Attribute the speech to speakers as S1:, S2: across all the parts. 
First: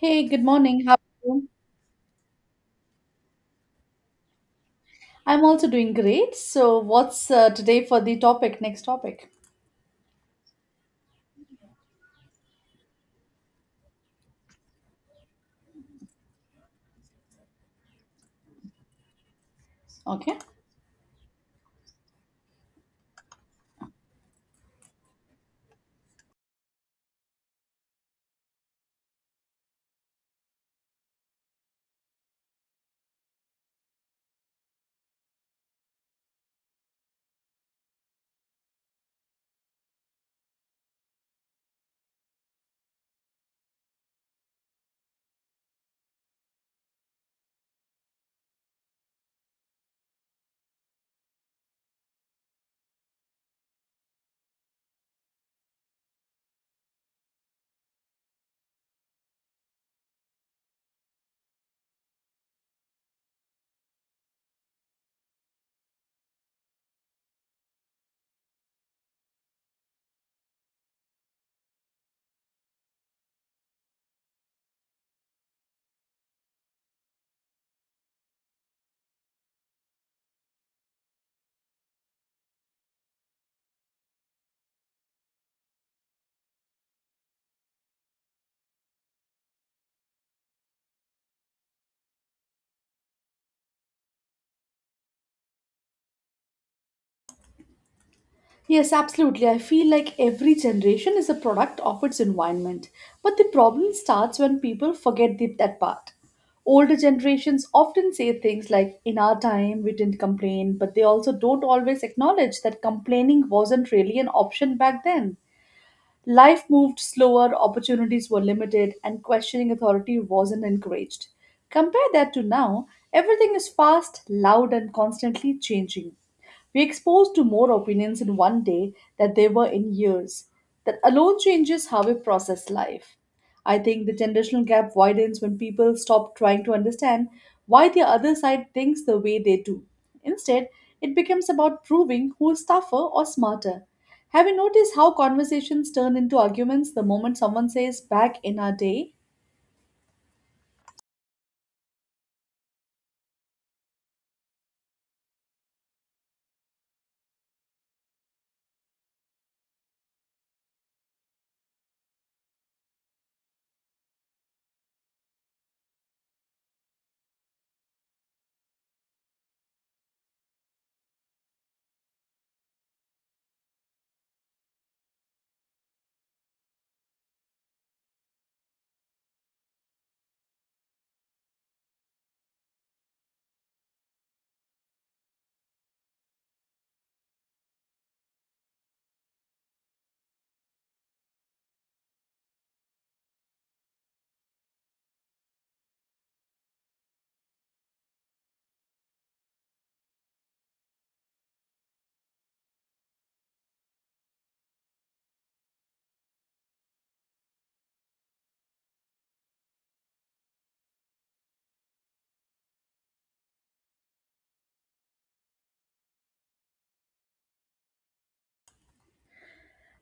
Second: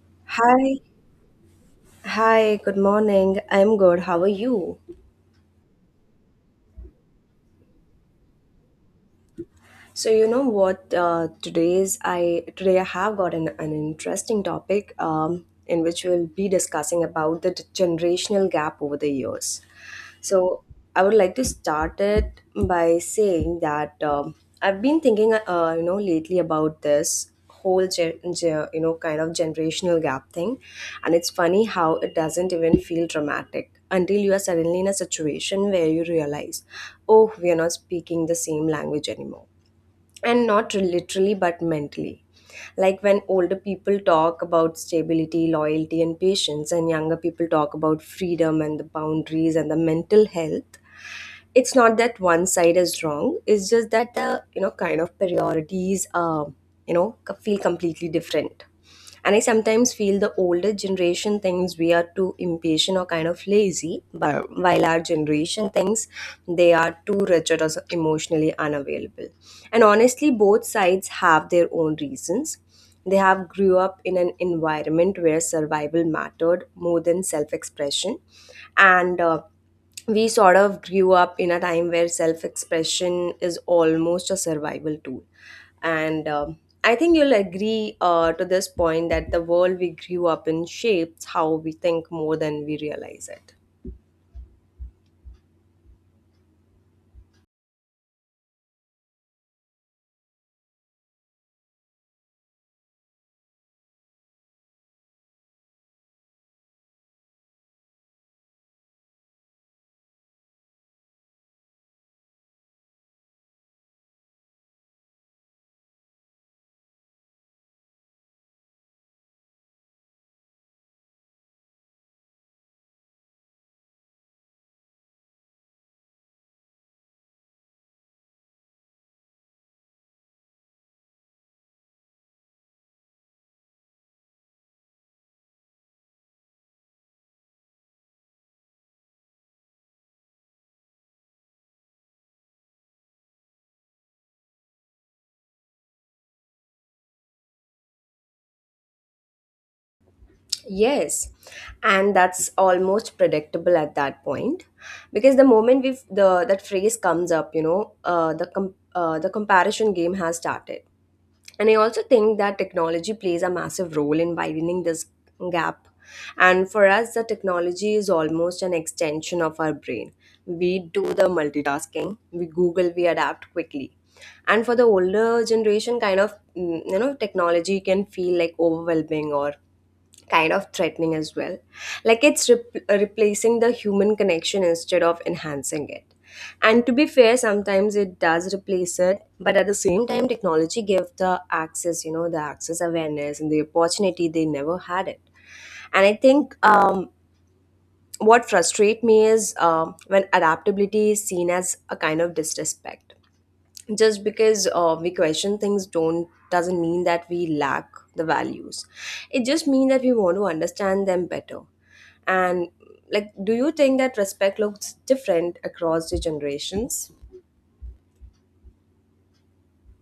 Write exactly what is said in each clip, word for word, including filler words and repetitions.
S1: Hey, good
S2: Hi,
S1: morning. How are you?
S2: hi, good morning. I'm good. How are you?
S1: I'm also doing great. So, what's uh, today for the topic? Next topic.
S2: So you know what? Uh, today's I today I have got an, an interesting topic um, in which we'll be discussing about the generational gap over the years.
S1: Okay.
S2: So I would like to start it by saying that um, I've been thinking, uh, you know, lately about this whole, gen- gen- you know, kind of generational gap thing, and it's funny how it doesn't even feel dramatic until you are suddenly in a situation where you realize, oh, we are not speaking the same language anymore, and not literally but mentally, like when older people talk about stability, loyalty, and patience, and younger people talk about freedom and the boundaries and the mental health. It's not that one side is wrong, it's just that the you know kind of priorities um you know feel completely different. And I sometimes feel the older generation thinks we are too impatient or kind of lazy, but while our generation thinks they are too rigid or emotionally unavailable. And honestly, both sides have their own reasons. They have grew up in an environment where survival mattered more than self expression. And uh, We sort of grew up in a time where self expression is almost a survival tool, and um, I think you'll agree uh, to this point that the world we grew up in shapes how we think more than we realize it.
S1: Yes, absolutely. I feel like every generation is a product of its environment. But the problem starts when people forget the, that part. Older generations often say things like, in our time, we didn't complain, but they also don't always acknowledge that complaining wasn't really an option back then. Life moved slower, opportunities were limited, and questioning authority wasn't encouraged. Compare that to now, everything is fast, loud, and constantly changing. We're exposed to more opinions in one day than they were in years. That alone changes how we process life. I think the generational gap widens when people stop trying to understand why the other side thinks the way they do. Instead, it becomes about proving who is tougher or smarter. Have you noticed how conversations turn into arguments the moment someone says back in our day?
S2: Yes, and that's almost predictable at that point, because the moment we the that phrase comes up, you know, uh, the com- uh, the comparison game has started. And I also think that technology plays a massive role in widening this gap. And for us, the technology is almost an extension of our brain. We do the multitasking, we Google, we adapt quickly, and for the older generation kind of mm, you know, technology can feel like overwhelming or kind of threatening as well, like it's rep- replacing the human connection instead of enhancing it. And to be fair, sometimes it does replace it, but at the same time technology gives the access, you know, the access, awareness, and the opportunity they never had it. And I think um, what frustrates me is um when adaptability is seen as a kind of disrespect just because uh, we question things don't doesn't mean that we lack the values, it just means that we want to understand them better. And like, do you think that respect looks different across the generations?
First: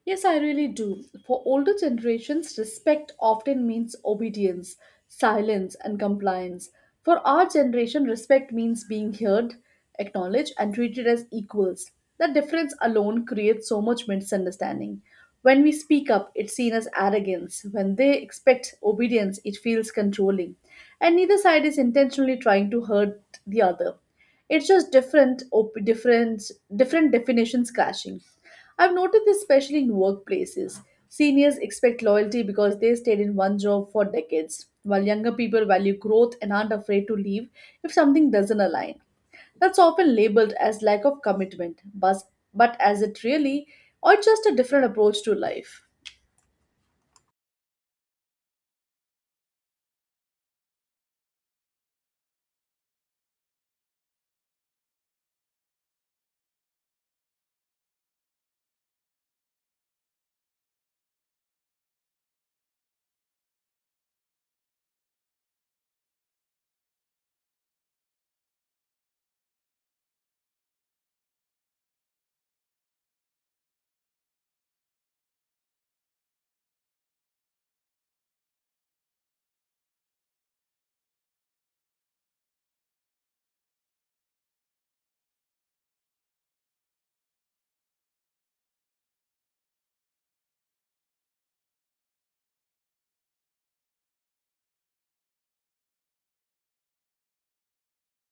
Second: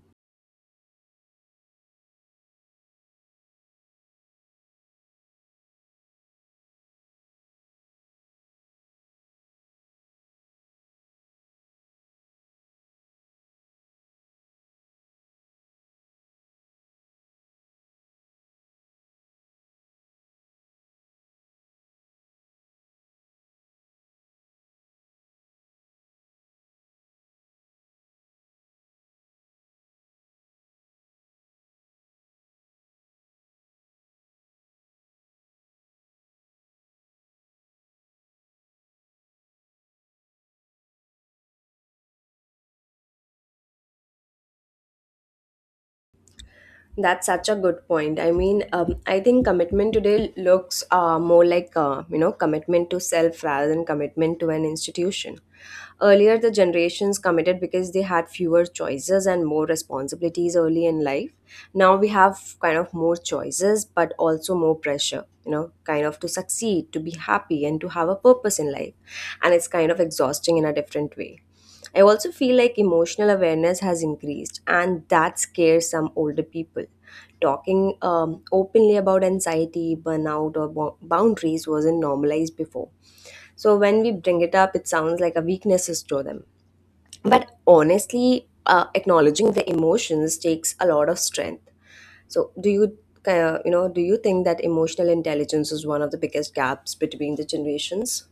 S1: Yes, I really do. For older generations, respect often means obedience, silence, and compliance. For our generation, respect means being heard, acknowledged, and treated as equals. That difference alone creates so much misunderstanding. When we speak up, it's seen as arrogance. When they expect obedience, it feels controlling. And neither side is intentionally trying to hurt the other. It's just different, op- different, different definitions clashing. I've noticed this especially in workplaces. Seniors expect loyalty because they stayed in one job for decades, while younger people value growth and aren't afraid to leave if something doesn't align. That's often labeled as lack of commitment, but, but as it really, or just a different approach to life.
S2: That's such a good point. I mean, um, I think commitment today looks uh, more like, uh, you know commitment to self rather than commitment to an institution. Earlier, the generations committed because they had fewer choices and more responsibilities early in life. Now we have kind of more choices, but also more pressure. You know, kind of to succeed, to be happy, and to have a purpose in life, and it's kind of exhausting in a different way. I also feel like emotional awareness has increased, and that scares some older people. Talking um, openly about anxiety, burnout, or bo- boundaries wasn't normalized before. So when we bring it up, it sounds like a weakness to them. But honestly, uh, acknowledging the emotions takes a lot of strength. So do you, uh, you know, do you think that emotional intelligence is one of the biggest gaps between the generations?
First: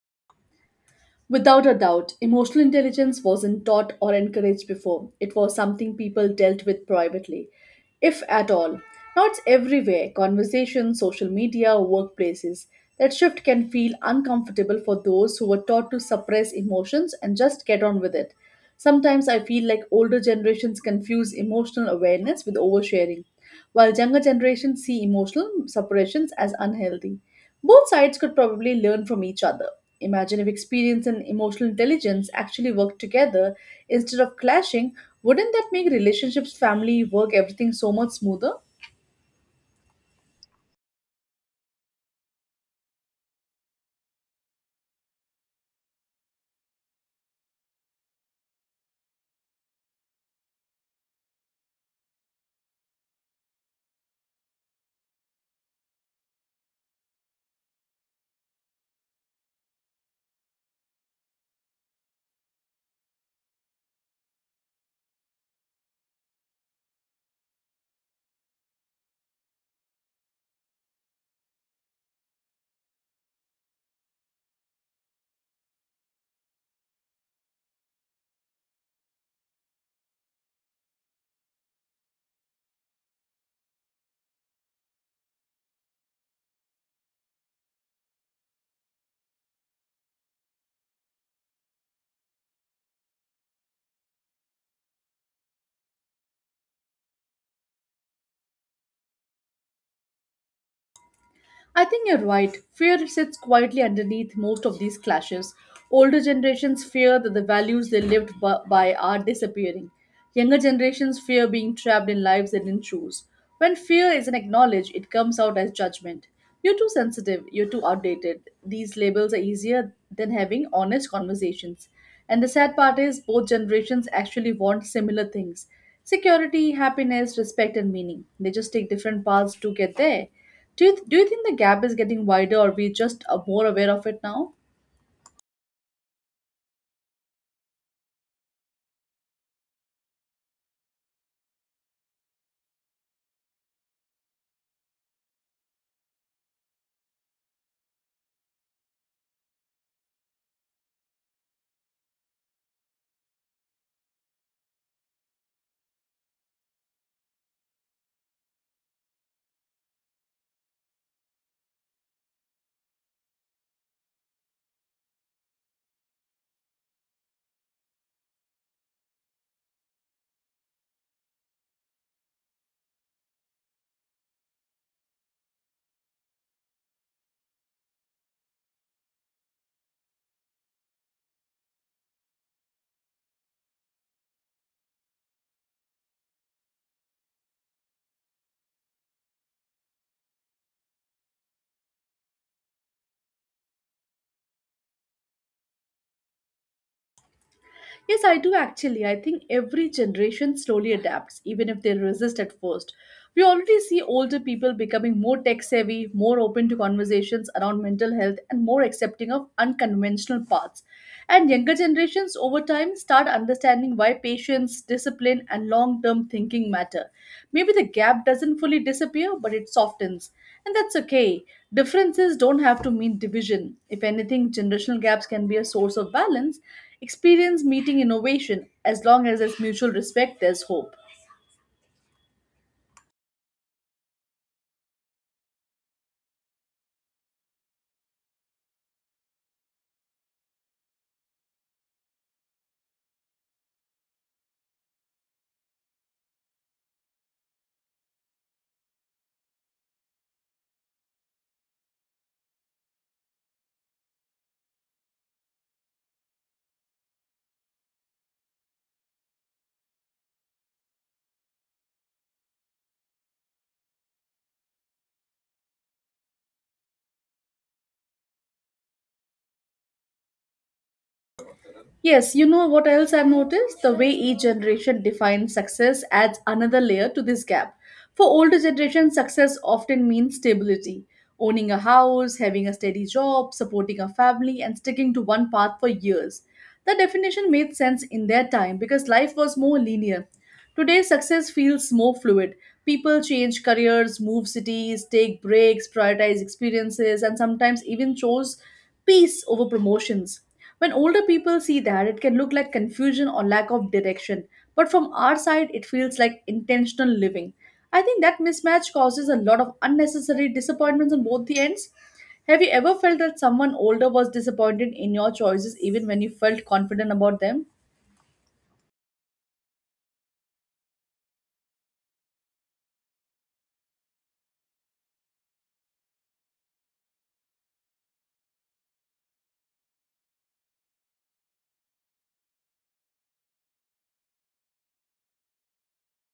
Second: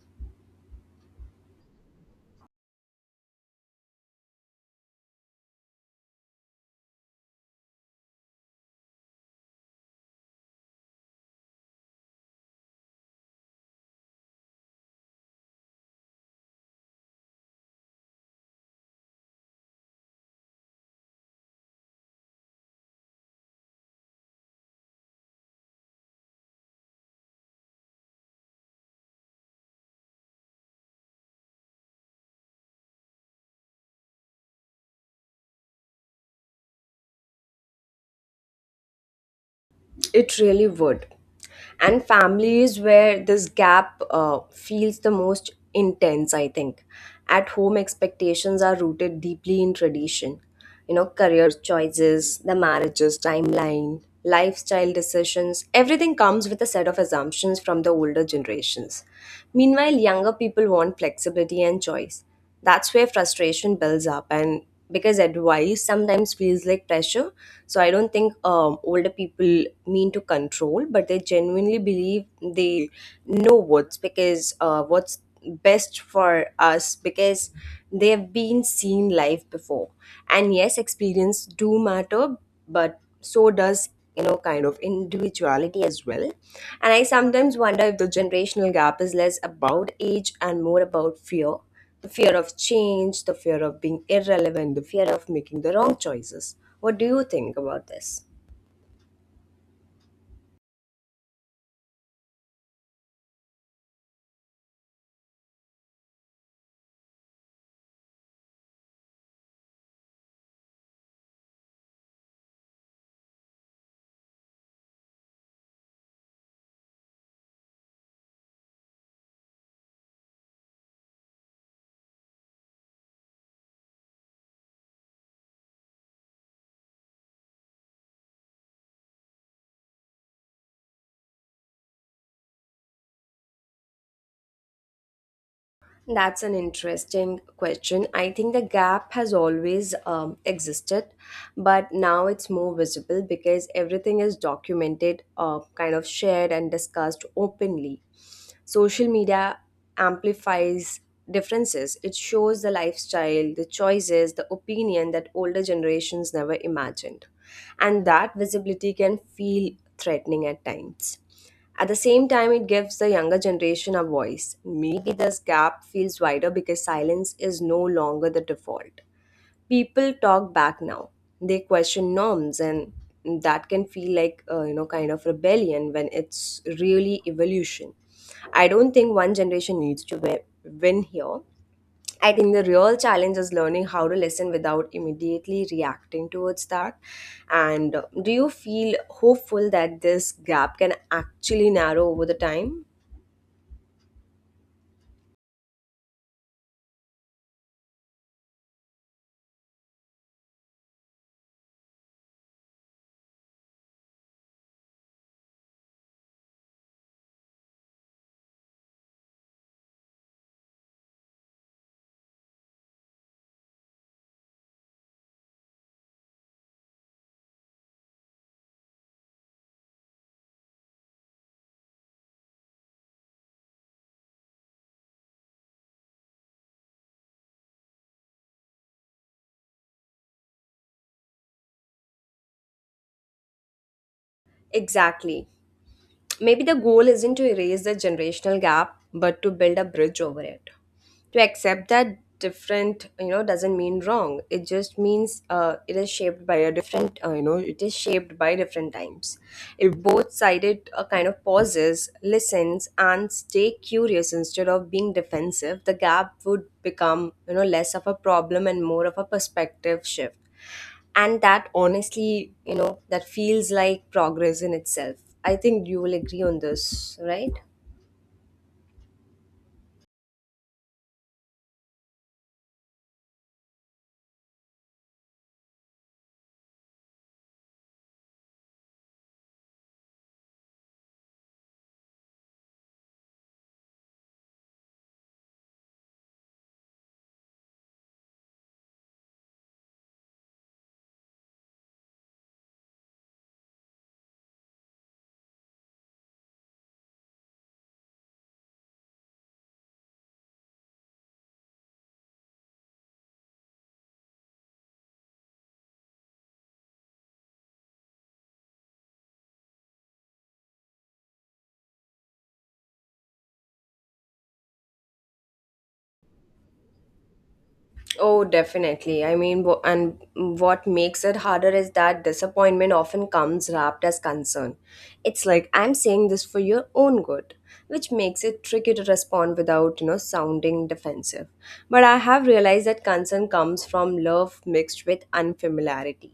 S1: Without a doubt, emotional intelligence wasn't taught or encouraged before. It was something people dealt with privately, if at all. Now it's everywhere: conversations, social media, workplaces. That shift can feel uncomfortable for those who were taught to suppress emotions and just get on with it. Sometimes I feel like older generations confuse emotional awareness with oversharing, while younger generations see emotional suppressions as unhealthy. Both sides could probably learn from each other. Imagine if experience and emotional intelligence actually worked together instead of clashing. Wouldn't that make relationships, family, work, everything so much smoother?
S2: It really would. And family is where this gap uh, feels the most intense, I think. At home, expectations are rooted deeply in tradition. You know, career choices, the marriages, timeline, lifestyle decisions, everything comes with a set of assumptions from the older generations. Meanwhile, younger people want flexibility and choice. That's where frustration builds up, and because advice sometimes feels like pressure, so I don't think um, older people mean to control, but they genuinely believe they know what's because uh, what's best for us because they have been seen life before. And yes, experience do matter, but so does, you know, kind of individuality as well. And I sometimes wonder if the generational gap is less about age and more about fear, the fear of change, the fear of being irrelevant, the fear of making the wrong choices. What do you think about this?
S1: I think you're right. Fear sits quietly underneath most of these clashes. Older generations fear that the values they lived bu- by are disappearing. Younger generations fear being trapped in lives they didn't choose. When fear isn't acknowledged, it comes out as judgment. You're too sensitive, you're too outdated. These labels are easier than having honest conversations. And the sad part is, both generations actually want similar things: security, happiness, respect, and meaning. They just take different paths to get there. Do you, do you think the gap is getting wider, or we just are more aware of it now?
S2: That's an interesting question. I think the gap has always um, existed, but now it's more visible because everything is documented, uh, kind of shared, and discussed openly. Social media amplifies differences, it shows the lifestyle, the choices, the opinion that older generations never imagined. And that visibility can feel threatening at times. At the same time, it gives the younger generation a voice. Maybe this gap feels wider because silence is no longer the default. People talk back now. They question norms, and that can feel like, uh, you know kind of rebellion when it's really evolution. I don't think one generation needs to wi- win here. I think the real challenge is learning how to listen without immediately reacting towards that. And uh, do you feel hopeful that this gap can actually narrow over the time?
S1: Yes, I do actually. I think every generation slowly adapts, even if they resist at first. We already see older people becoming more tech savvy, more open to conversations around mental health, and more accepting of unconventional paths. And younger generations over time start understanding why patience, discipline, and long term thinking matter. Maybe the gap doesn't fully disappear, but it softens. And that's okay. Differences don't have to mean division. If anything, generational gaps can be a source of balance, experience meeting innovation. As long as there's mutual respect, there's hope.
S2: Exactly. Maybe the goal isn't to erase the generational gap, but to build a bridge over it. To accept that different, you know, doesn't mean wrong. It just means, uh, it is shaped by a different, uh, you know, it is shaped by different times. If both sided uh, kind of pauses, listens, and stay curious instead of being defensive, the gap would become, you know, less of a problem and more of a perspective shift, and that honestly, you know, that feels like progress in itself. I think you will agree on this, right?
S1: Yes, you know what else I've noticed? The way each generation defines success adds another layer to this gap. For older generation, success often means stability, owning a house, having a steady job, supporting a family, and sticking to one path for years. The definition made sense in their time because life was more linear. Today, success feels more fluid. People change careers, move cities, take breaks, prioritize experiences, and sometimes even chose peace over promotions. When older people see that, it can look like confusion or lack of direction. But from our side, it feels like intentional living. I think that mismatch causes a lot of unnecessary disappointments on both the ends. Have you ever felt that someone older was disappointed in your choices even when you felt confident about them?
S2: Oh, definitely. I mean, wh- and what makes it harder is that disappointment often comes wrapped as concern. It's like, I'm saying this for your own good, which makes it tricky to respond without, you know, sounding defensive. But I have realized that concern comes from love mixed with unfamiliarity,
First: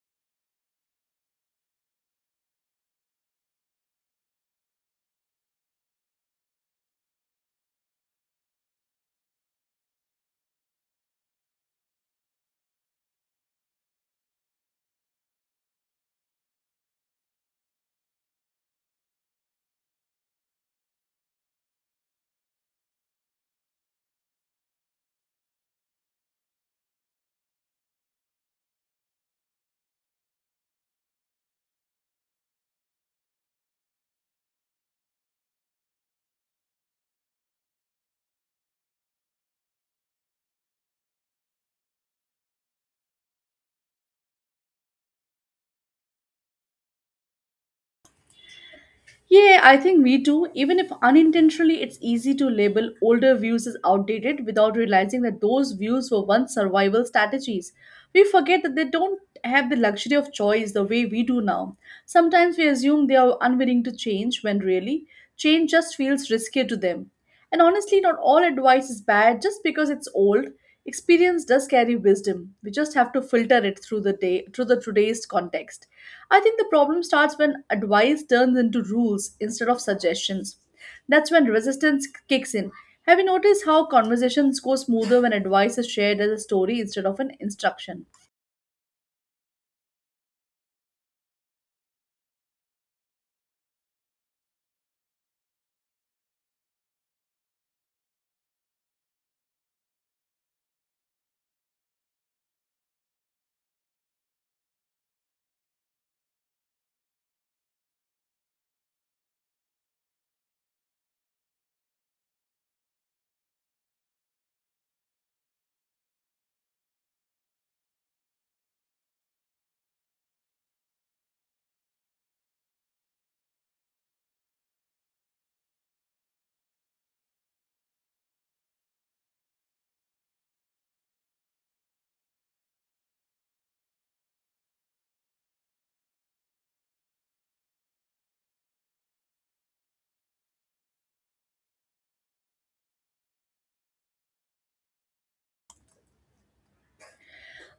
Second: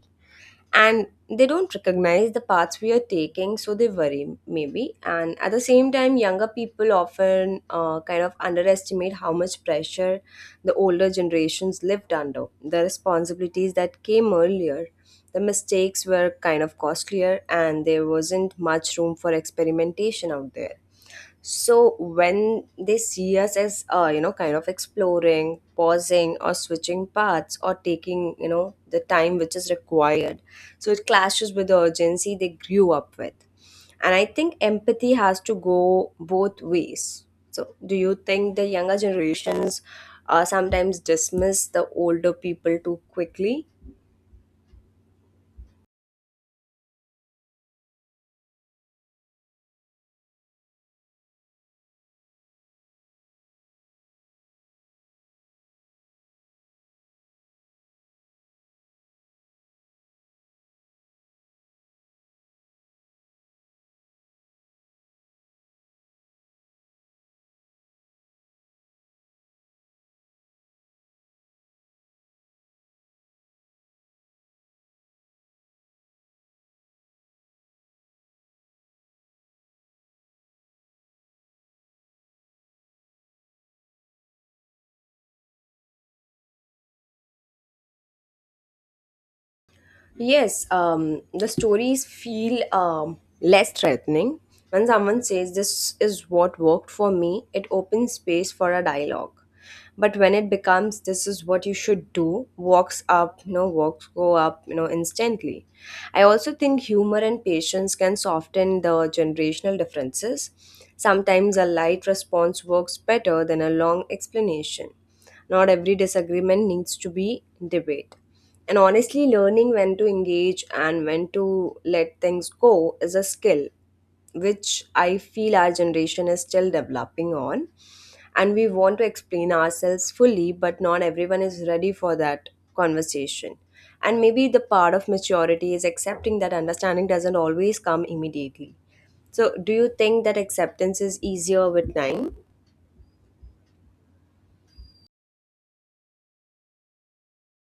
S2: and they don't recognize the paths we are taking, so they worry maybe. And at the same time, younger people often uh, kind of underestimate how much pressure the older generations lived under, the responsibilities that came earlier, the mistakes were kind of costlier, and there wasn't much room for experimentation out there. So when they see us as, uh, you know kind of exploring, pausing, or switching paths, or taking, you know, the time which is required, so it clashes with the urgency they grew up with. And I think empathy has to go both ways. So do you think the younger generations uh, sometimes dismiss the older people too quickly?
S1: Yeah, I think we do. Even if unintentionally, it's easy to label older views as outdated without realizing that those views were once survival strategies. We forget that they don't have the luxury of choice the way we do now. Sometimes we assume they are unwilling to change when really, change just feels riskier to them. And honestly, not all advice is bad just because it's old. Experience does carry wisdom. We just have to filter it through the day through the today's context. I think the problem starts when advice turns into rules instead of suggestions. That's when resistance kicks in. Have you noticed how conversations go smoother when advice is shared as a story instead of an instruction?
S2: Yes, um, the stories feel um, less threatening. When someone says, this is what worked for me, it opens space for a dialogue. But when it becomes, this is what you should do, walks up, you know, walks go up, you know, instantly. I also think humor and patience can soften the generational differences. Sometimes a light response works better than a long explanation. Not every disagreement needs to be debate. And honestly, learning when to engage and when to let things go is a skill which I feel our generation is still developing on. And we want to explain ourselves fully, but not everyone is ready for that conversation. And maybe the part of maturity is accepting that understanding doesn't always come immediately. So, do you think that acceptance is easier with time?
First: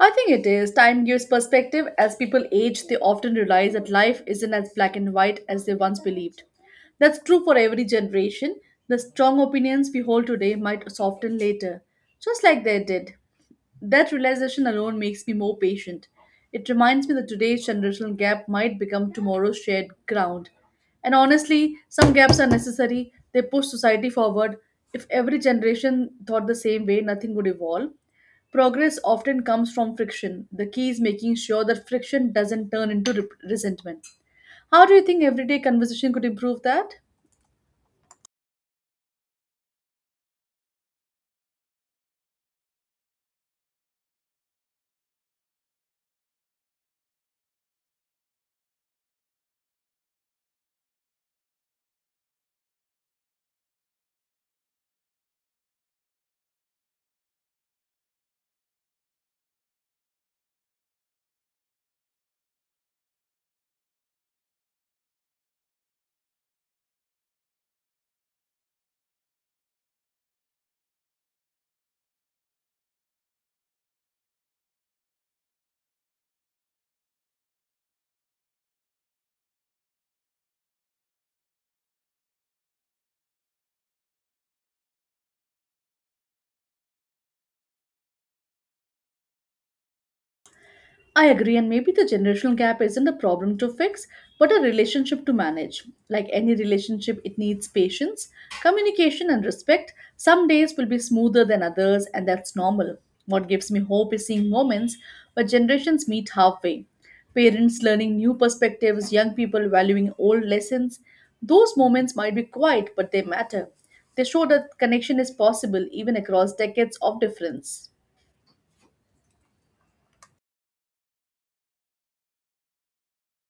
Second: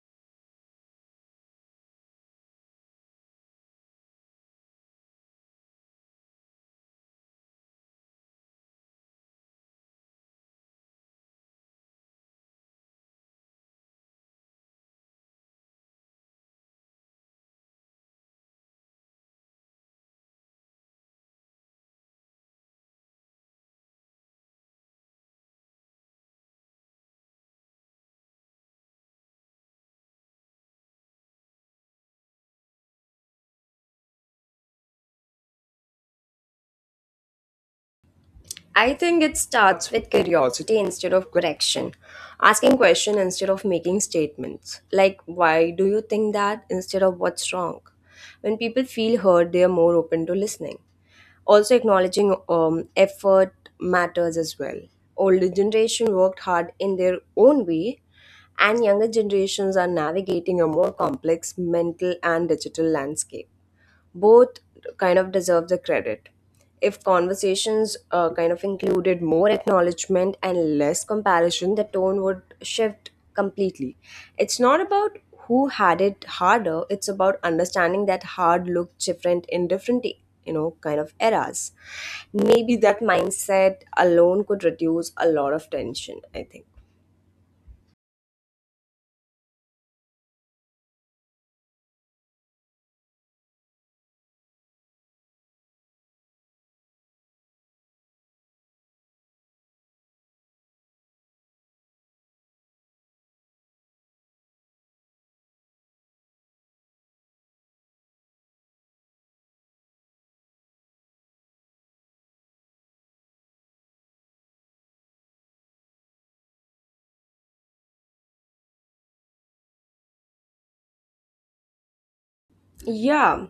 S1: I think it is. Time gives perspective. As people age, they often realize that life isn't as black and white as they once believed. That's true for every generation. The strong opinions we hold today might soften later, just like they did. That realization alone makes me more patient. It reminds me that today's generational gap might become tomorrow's shared ground. And honestly, some gaps are necessary. They push society forward. If every generation thought the same way, nothing would evolve. Progress often comes from friction. The key is making sure that friction doesn't turn into re- resentment. How do you think everyday conversation could improve that?
S2: I think it starts with curiosity instead of correction. Asking questions instead of making statements. Like, why do you think that instead of what's wrong? When people feel heard, they are more open to listening. Also, acknowledging um, effort matters as well. Older generation worked hard in their own way, and younger generations are navigating a more complex mental and digital landscape, both kind of deserve the credit. If conversations uh, kind of included more acknowledgement and less comparison, the tone would shift completely. It's not about who had it harder, it's about understanding that hard looked different in different, you know, kind of eras. Maybe that mindset alone could reduce a lot of tension, I think.
S1: I agree, and maybe the generational gap isn't a problem to fix, but a relationship to manage. Like any relationship, it needs patience, communication, and respect. Some days will be smoother than others, and that's normal. What gives me hope is seeing moments where generations meet halfway. Parents learning new perspectives, young people valuing old lessons. Those moments might be quiet, but they matter. They show that connection is possible even across decades of difference.
S2: Yeah.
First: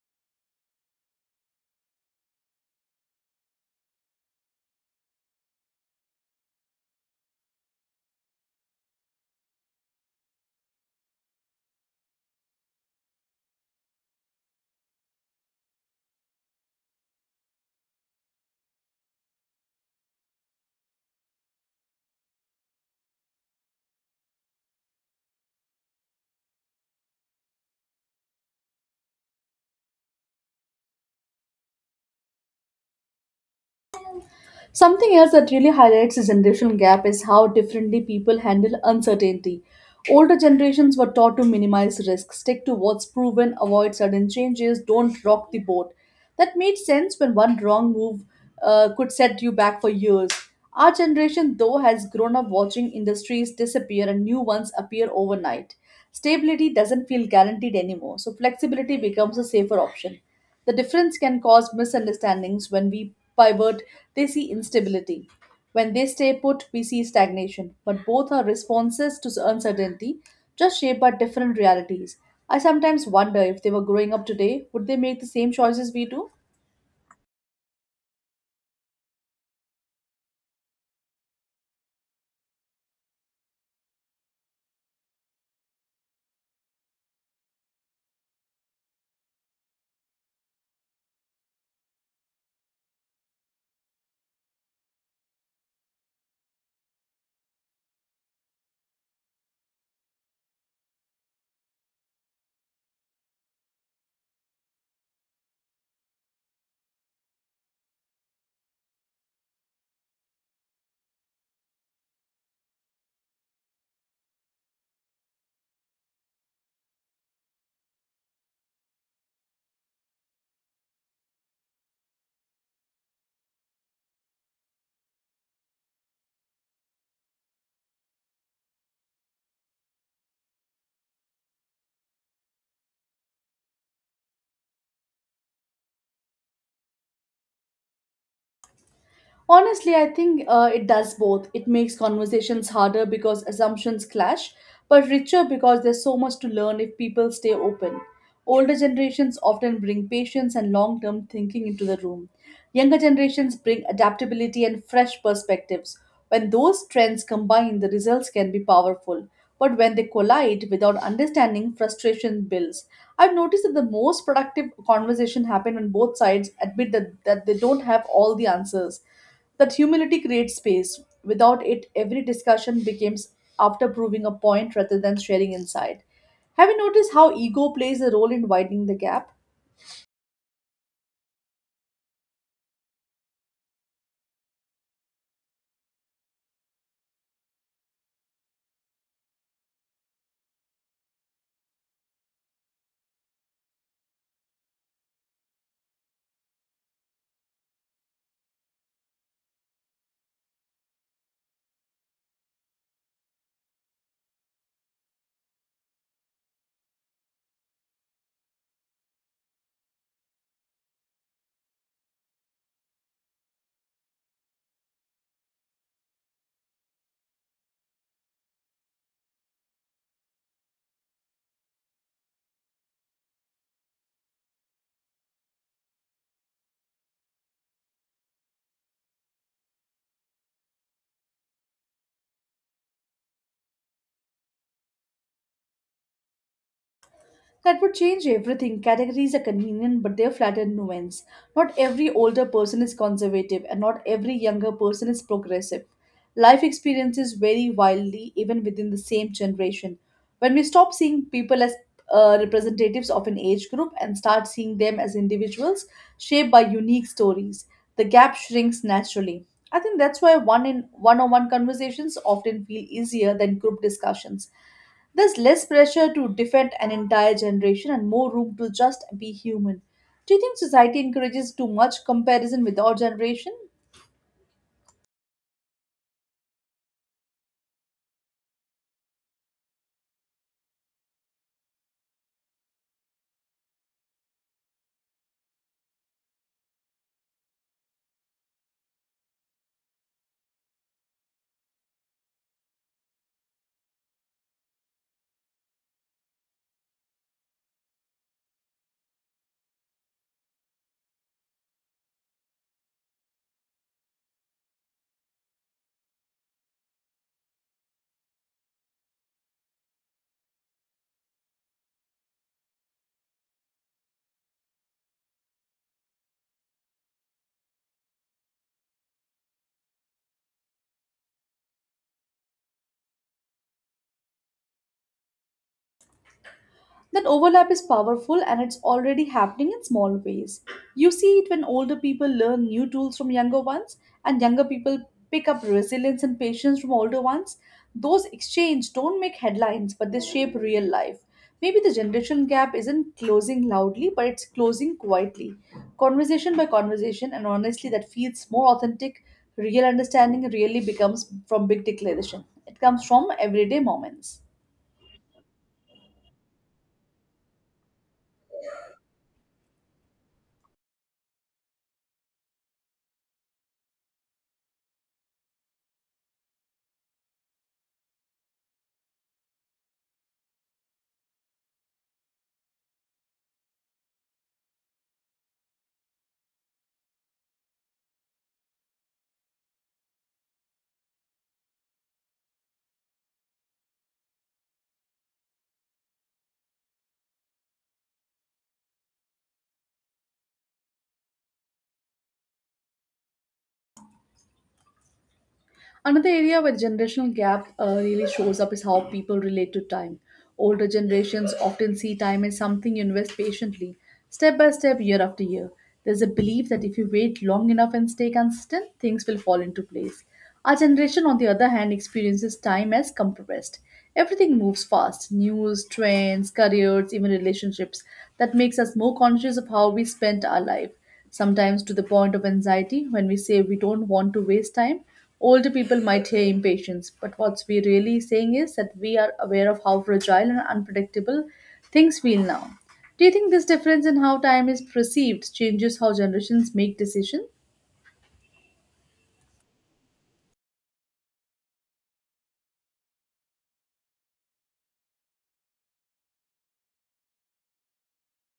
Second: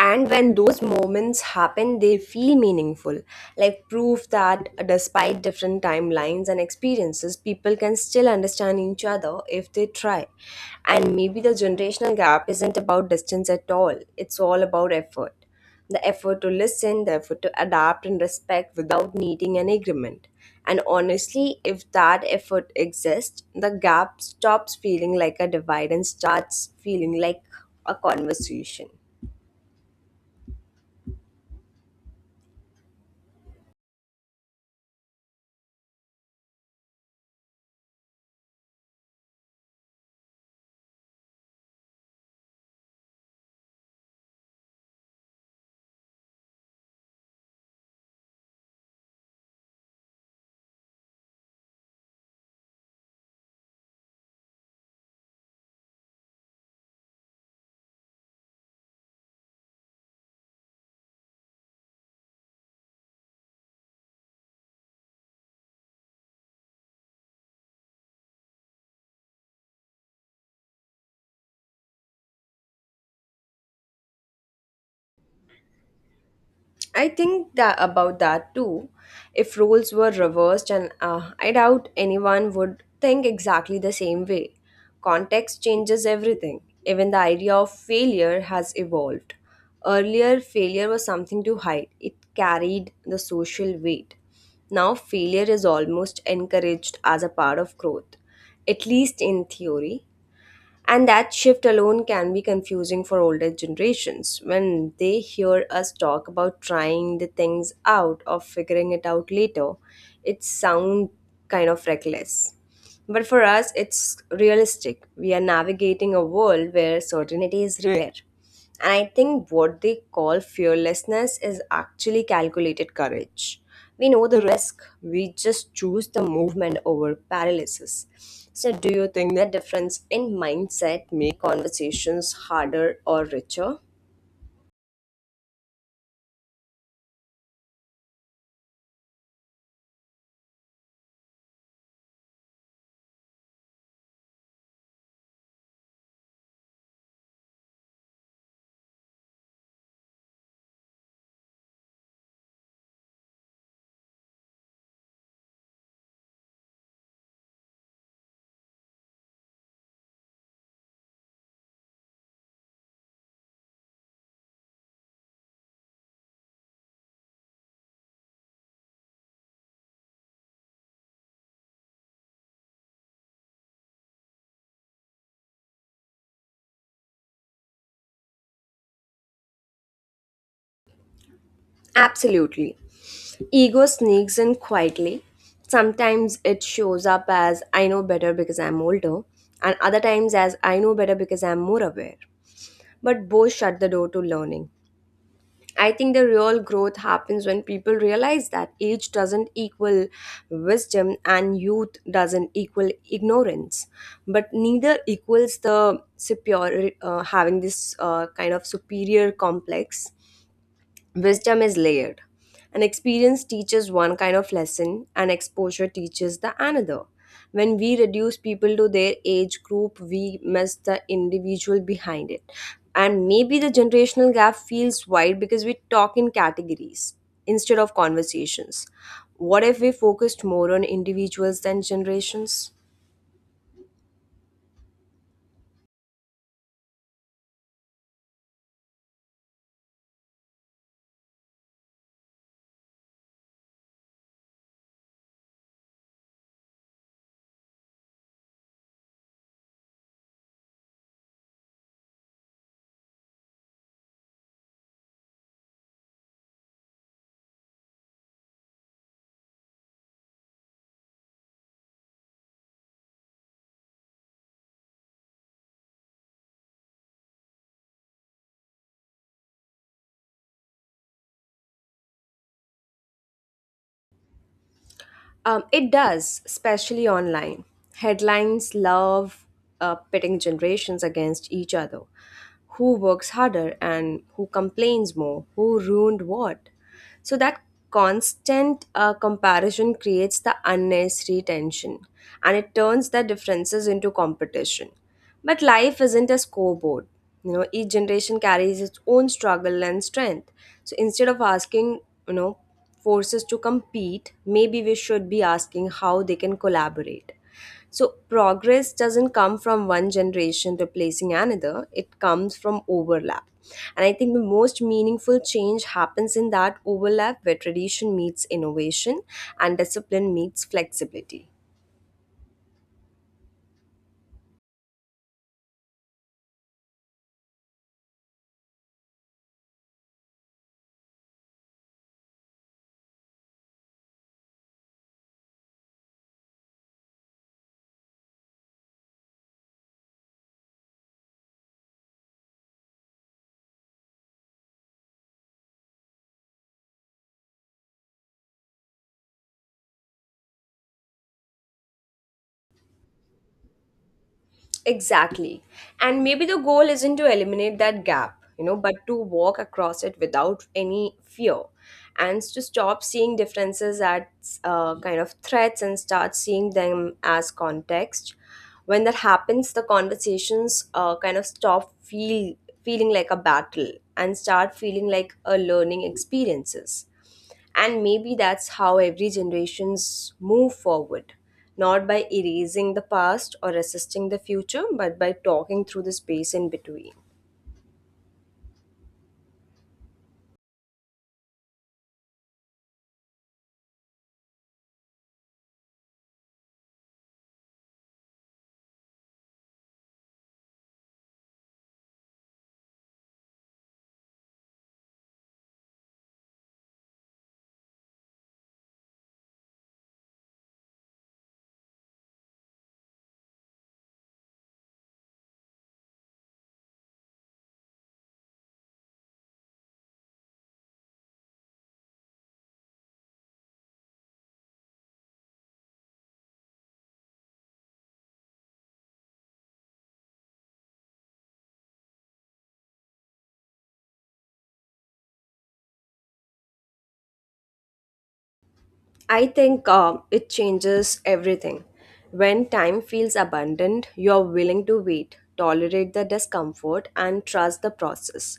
S2: And when those moments happen, they feel meaningful, like proof that despite different timelines and experiences, people can still understand each other if they try. And maybe the generational gap isn't about distance at all, it's all about effort. The effort to listen, the effort to adapt and respect without needing an agreement. And honestly, if that effort exists, the gap stops feeling like a divide and starts feeling like a conversation.
S1: Something else that really highlights the generational gap is how differently people handle uncertainty. Older generations were taught to minimize risk, stick to what's proven, avoid sudden changes, don't rock the boat. That made sense when one wrong move uh, could set you back for years. Our generation, though, has grown up watching industries disappear and new ones appear overnight. Stability doesn't feel guaranteed anymore, so flexibility becomes a safer option. The difference can cause misunderstandings. When we pivot, they see instability. When they stay put, we see stagnation. But both are responses to uncertainty, just shaped by different realities. I sometimes wonder if they were growing up today, would they make the same choices we do?
S2: I think that about that too. If roles were reversed, and uh, I doubt anyone would think exactly the same way. Context changes everything. Even the idea of failure has evolved. Earlier, failure was something to hide, it carried the social weight. Now, failure is almost encouraged as a part of growth, at least in theory. And that shift alone can be confusing for older generations when they hear us talk about trying the things out or figuring it out later. It sounds kind of reckless. But for us, it's realistic. We are navigating a world where certainty is rare. I think what they call fearlessness is actually calculated courage. We know the risk, we just choose the movement over paralysis. So, do you think the difference in mindset make conversations harder or richer?
S1: Honestly, I think uh, it does both. It makes conversations harder because assumptions clash, but richer because there's so much to learn if people stay open. Older generations often bring patience and long term thinking into the room. Younger generations bring adaptability and fresh perspectives. When those trends combine, the results can be powerful. But when they collide without understanding, frustration builds. I've noticed that the most productive conversation happen when both sides admit that, that they don't have all the answers. That humility creates space. Without it, every discussion becomes after proving a point rather than sharing insight. Have you noticed how ego plays a role in widening the gap?
S2: Absolutely. Ego sneaks in quietly. Sometimes it shows up as I know better because I'm older, and other times as I know better because I'm more aware. But both shut the door to learning. I think the real growth happens when people realize that age doesn't equal wisdom and youth doesn't equal ignorance, but neither equals the superior, uh, having this uh, kind of superior complex. Wisdom is layered. An experience teaches one kind of lesson, and exposure teaches the another. When we reduce people to their age group, we miss the individual behind it. And maybe the generational gap feels wide because we talk in categories instead of conversations. What if we focused more on individuals than generations?
S1: That would change everything. Categories are convenient, but they're flattened nuance. Not every older person is conservative, and not every younger person is progressive. Life experiences vary wildly, even within the same generation. When we stop seeing people as uh, representatives of an age group and start seeing them as individuals shaped by unique stories, the gap shrinks naturally. I think that's why one in one-on-one conversations often feel easier than group discussions. There's less pressure to defend an entire generation and more room to just be human. Do you think society encourages too much comparison with our generation?
S2: Um, it does, especially online. Headlines love uh, pitting generations against each other. Who works harder and who complains more? Who ruined what? So that constant uh, comparison creates the unnecessary tension and it turns the differences into competition. But life isn't a scoreboard. You know, each generation carries its own struggle and strength. So instead of asking, you know, forces to compete, maybe we should be asking how they can collaborate. So, progress doesn't come from one generation replacing another, it comes from overlap. And I think the most meaningful change happens in that overlap where tradition meets innovation and discipline meets flexibility.
S1: That overlap is powerful and it's already happening in small ways. You see it when older people learn new tools from younger ones, and younger people pick up resilience and patience from older ones. Those exchanges don't make headlines, but they shape real life. Maybe the generation gap isn't closing loudly, but it's closing quietly. Conversation by conversation, and honestly, that feels more authentic. Real understanding really becomes from big declaration, it comes from everyday moments.
S2: Exactly. And maybe the goal isn't to eliminate that gap, you know, but to walk across it without any fear and to stop seeing differences as uh, kind of threats and start seeing them as context. When that happens, the conversations uh, kind of stop feel, feeling like a battle and start feeling like a learning experiences. And maybe that's how every generations move forward, not by erasing the past or resisting the future, but by talking through the space in between.
S1: Another area where generational gap uh, really shows up is how people relate to time. Older generations often see time as something you invest patiently, step by step, year after year. There's a belief that if you wait long enough and stay consistent, things will fall into place. Our generation, on the other hand, experiences time as compressed. Everything moves fast: news, trends, careers, even relationships. That makes us more conscious of how we spend our life, sometimes to the point of anxiety. When we say we don't want to waste time, older people might hear impatience, but what we're really saying is that we are aware of how fragile and unpredictable things feel now. Do you think this difference in how time is perceived changes how generations make decisions?
S2: I think um, it changes everything. When time feels abundant, you're willing to wait, tolerate the discomfort, and trust the process.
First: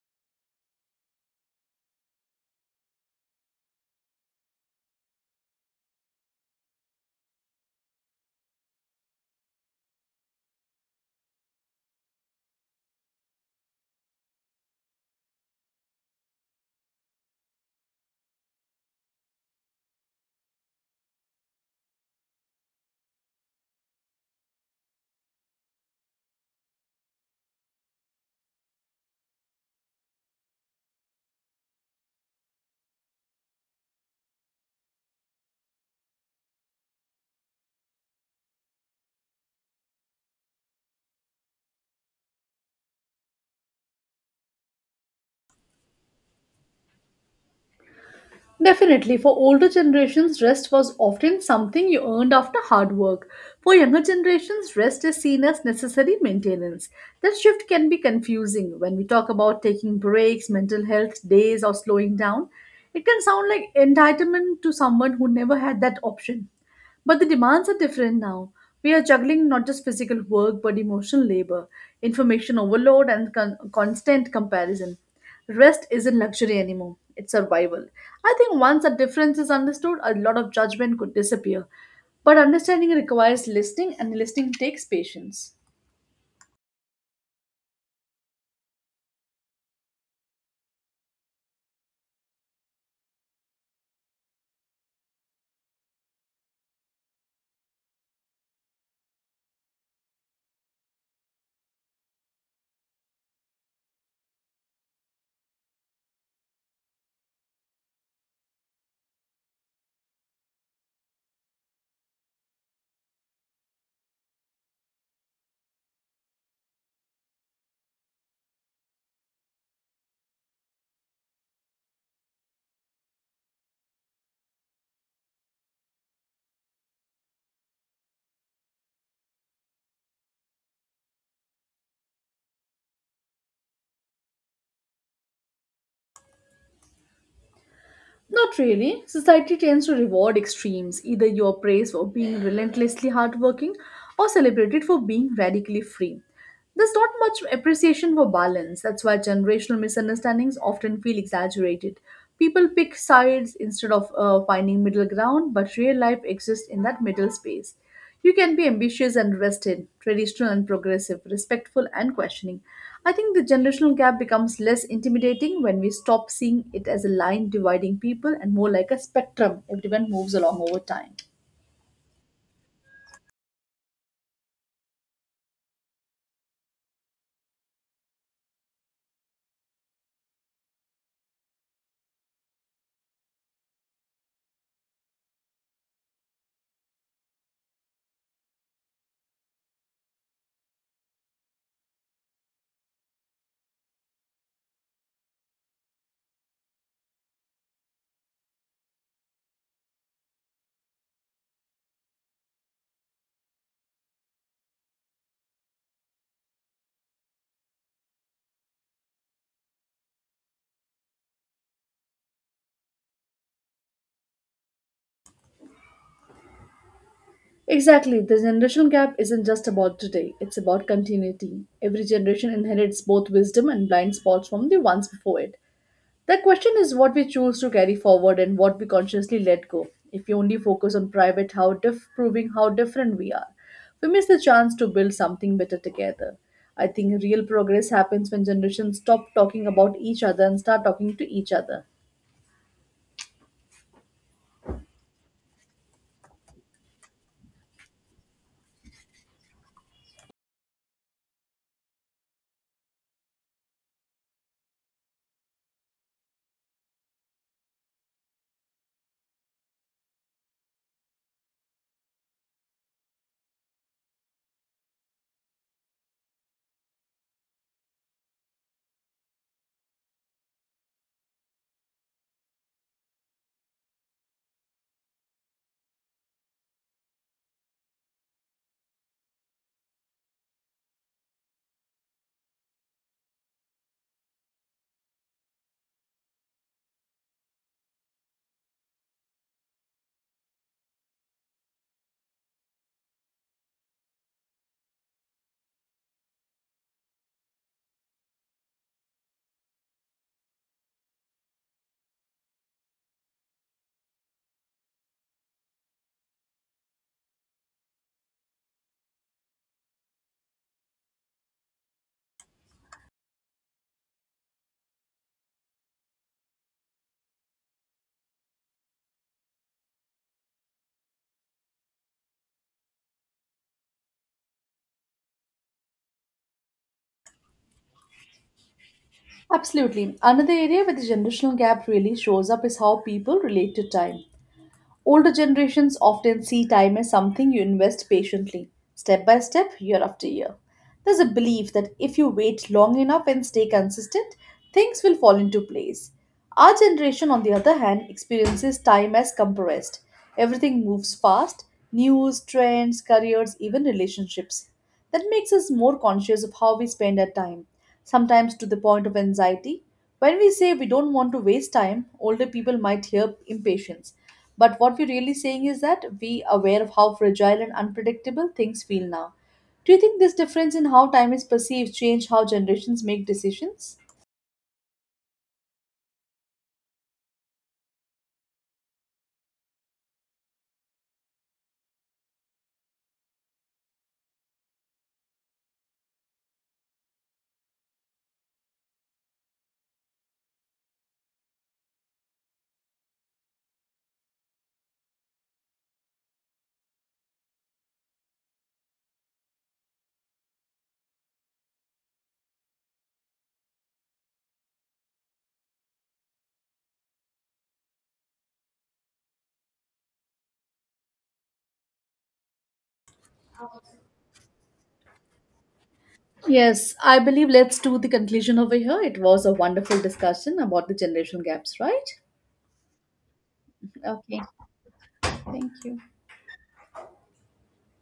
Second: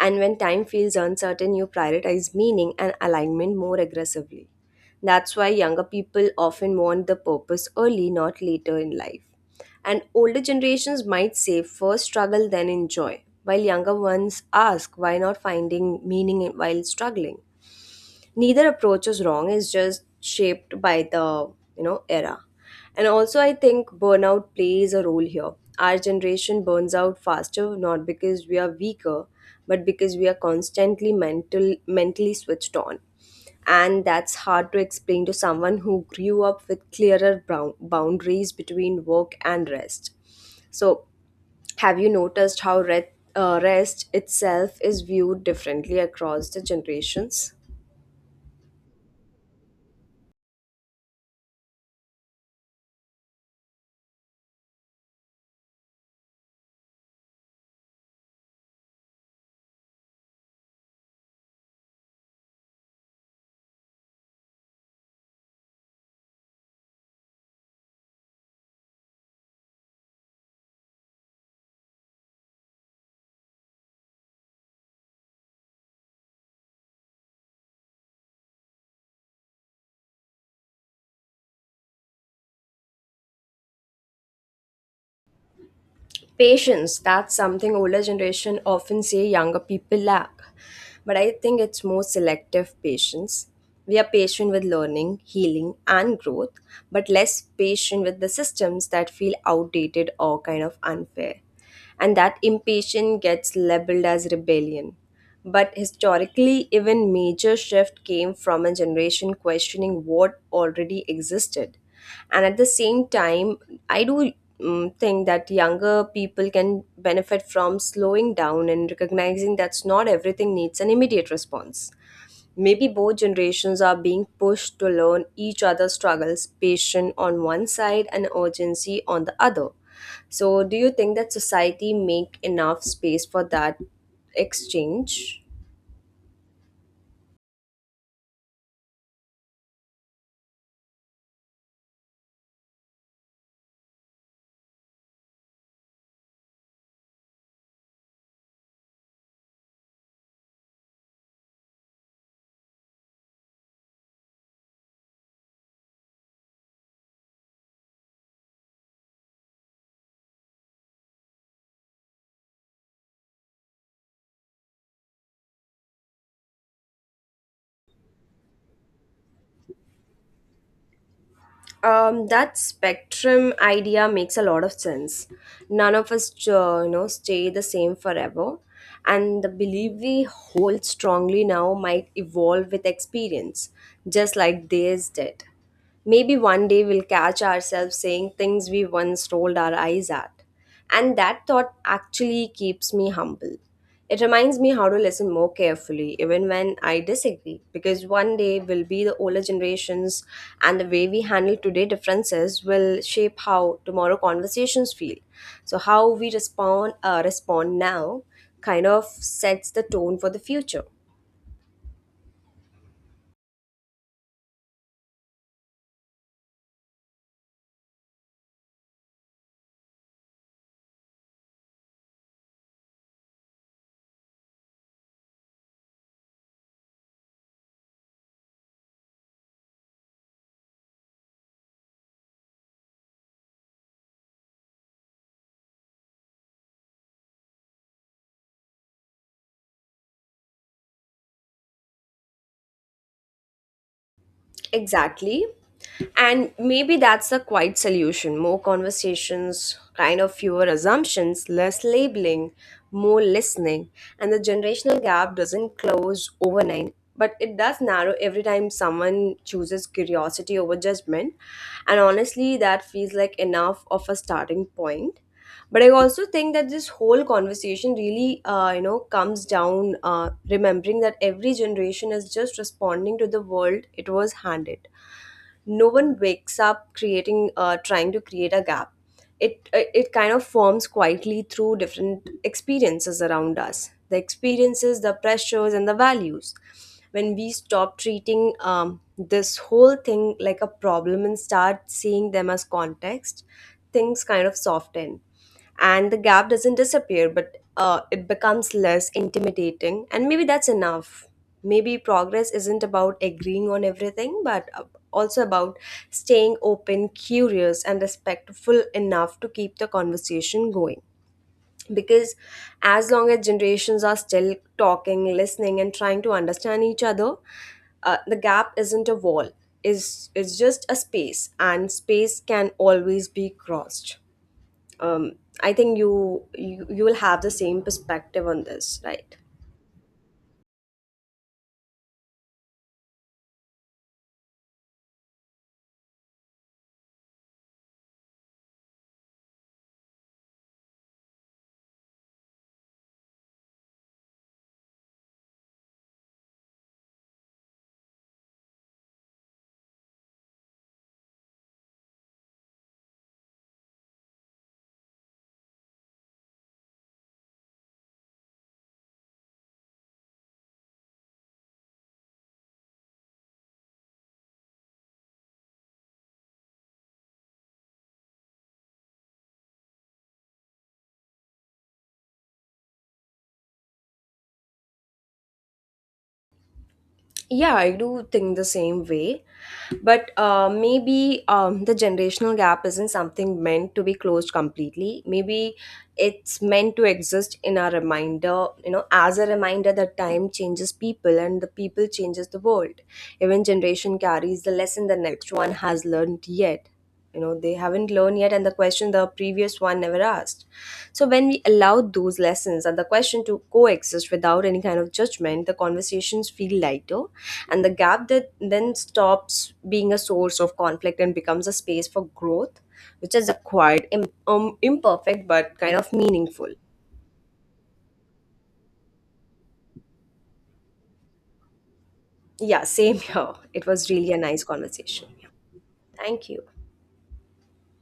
S2: And when time feels uncertain, you prioritize meaning and alignment more aggressively. That's why younger people often want the purpose early, not later in life. And older generations might say first struggle, then enjoy, while younger ones ask why not finding meaning while struggling, neither approach is wrong. It's just shaped by the, you know, era. And also, I think burnout plays a role here. Our generation burns out faster, not because we are weaker, but because we are constantly mental mentally switched on, and that's hard to explain to someone who grew up with clearer brou- boundaries between work and rest. So have you noticed how re- uh, rest itself is viewed differently across the generations?
S1: Definitely. For older generations, rest was often something you earned after hard work. For younger generations, rest is seen as necessary maintenance. That shift can be confusing when we talk about taking breaks, mental health days, or slowing down. It can sound like entitlement to someone who never had that option. But the demands are different now. We are juggling not just physical work but emotional labor, information overload, and con- constant comparison. Rest isn't luxury anymore, it's survival. I think once that difference is understood, a lot of judgment could disappear. But understanding requires listening, and listening takes patience.
S2: Patience, that's something older generation often say younger people lack. But I think it's more selective patience. We are patient with learning, healing, and growth, but less patient with the systems that feel outdated or kind of unfair, and that impatience gets labeled as rebellion. But historically, even major shift came from a generation questioning what already existed. And at the same time, I do mm think that younger people can benefit from slowing down and recognizing that's not everything needs an immediate response. Maybe both generations are being pushed to learn each other's struggles, patience on one side and urgency on the other. So, do you think that society make enough space for that exchange?
S1: Not really. Society tends to reward extremes. Either you are praised for being relentlessly hardworking or celebrated for being radically free. There's not much appreciation for balance. That's why generational misunderstandings often feel exaggerated. People pick sides instead of uh, finding middle ground, but real life exists in that middle space. You can be ambitious and rested, traditional and progressive, respectful and questioning. I think the generational gap becomes less intimidating when we stop seeing it as a line dividing people and more like a spectrum everyone moves along over time.
S2: Um, that spectrum idea makes a lot of sense. None of us, uh, you know, stay the same forever, and the belief we hold strongly now might evolve with experience, just like theirs did. Maybe one day we'll catch ourselves saying things we once rolled our eyes at. And that thought actually keeps me humble. It reminds me how to listen more carefully, even when I disagree, because one day will be the older generations, and the way we handle today differences will shape how tomorrow conversations feel. So how we respond uh, respond now kind of sets the tone for the future.
S1: Exactly, the generational gap isn't just about today, it's about continuity. Every generation inherits both wisdom and blind spots from the ones before it. The question is what we choose to carry forward and what we consciously let go. If we only focus on private, how diff- proving how different we are, we miss the chance to build something better together. I think real progress happens when generations stop talking about each other and start talking to each other.
S2: Exactly. And maybe that's a quiet solution. More conversations, kind of fewer assumptions, less labeling, more listening. And the generational gap doesn't close overnight, but it does narrow every time someone chooses curiosity over judgment. And honestly, that feels like enough of a starting point. But I also think that this whole conversation really, uh, you know, comes down uh, remembering that every generation is just responding to the world it was handed. No one wakes up creating uh, trying to create a gap. It uh, it kind of forms quietly through different experiences around us, the experiences, the pressures, and the values. When we stop treating um, this whole thing like a problem and start seeing them as context, things kind of soften. And the gap doesn't disappear, but uh, it becomes less intimidating, and maybe that's enough. Maybe progress isn't about agreeing on everything, but uh, also about staying open, curious, and respectful enough to keep the conversation going. Because as long as generations are still talking, listening, and trying to understand each other, uh, the gap isn't a wall. Is It's just a space, and space can always be crossed. um, I think you, you you will have the same perspective on this, right?
S1: Absolutely. Another area where the generational gap really shows up is how people relate to time. Older generations often see time as something you invest patiently, step by step, year after year. There's a belief that if you wait long enough and stay consistent, things will fall into place. Our generation, on the other hand, experiences time as compressed. Everything moves fast: news, trends, careers, even relationships. That makes us more conscious of how we spend our time, sometimes to the point of anxiety. When we say we don't want to waste time, older people might hear impatience. But what we're really saying is that we are aware of how fragile and unpredictable things feel now. Do you think this difference in how time is perceived change how generations make decisions?
S2: Yeah, I do think the same way. But uh, maybe um, the generational gap isn't something meant to be closed completely. Maybe it's meant to exist in a reminder, you know, as a reminder that time changes people and the people changes the world. Even generation carries the lesson the next one has learned yet. You know, they haven't learned yet, and the question the previous one never asked. So when we allow those lessons and the question to coexist without any kind of judgment, the conversations feel lighter, and the gap that then stops being a source of conflict and becomes a space for growth, which is acquired, im- um, imperfect but kind of meaningful.
S1: Yes, I believe let's do the conclusion over here. It was a wonderful discussion about the generational gaps, right?
S2: Yeah, same here, it was really a
S1: Okay,
S2: nice conversation. Yeah.
S1: thank you.
S2: Thank you.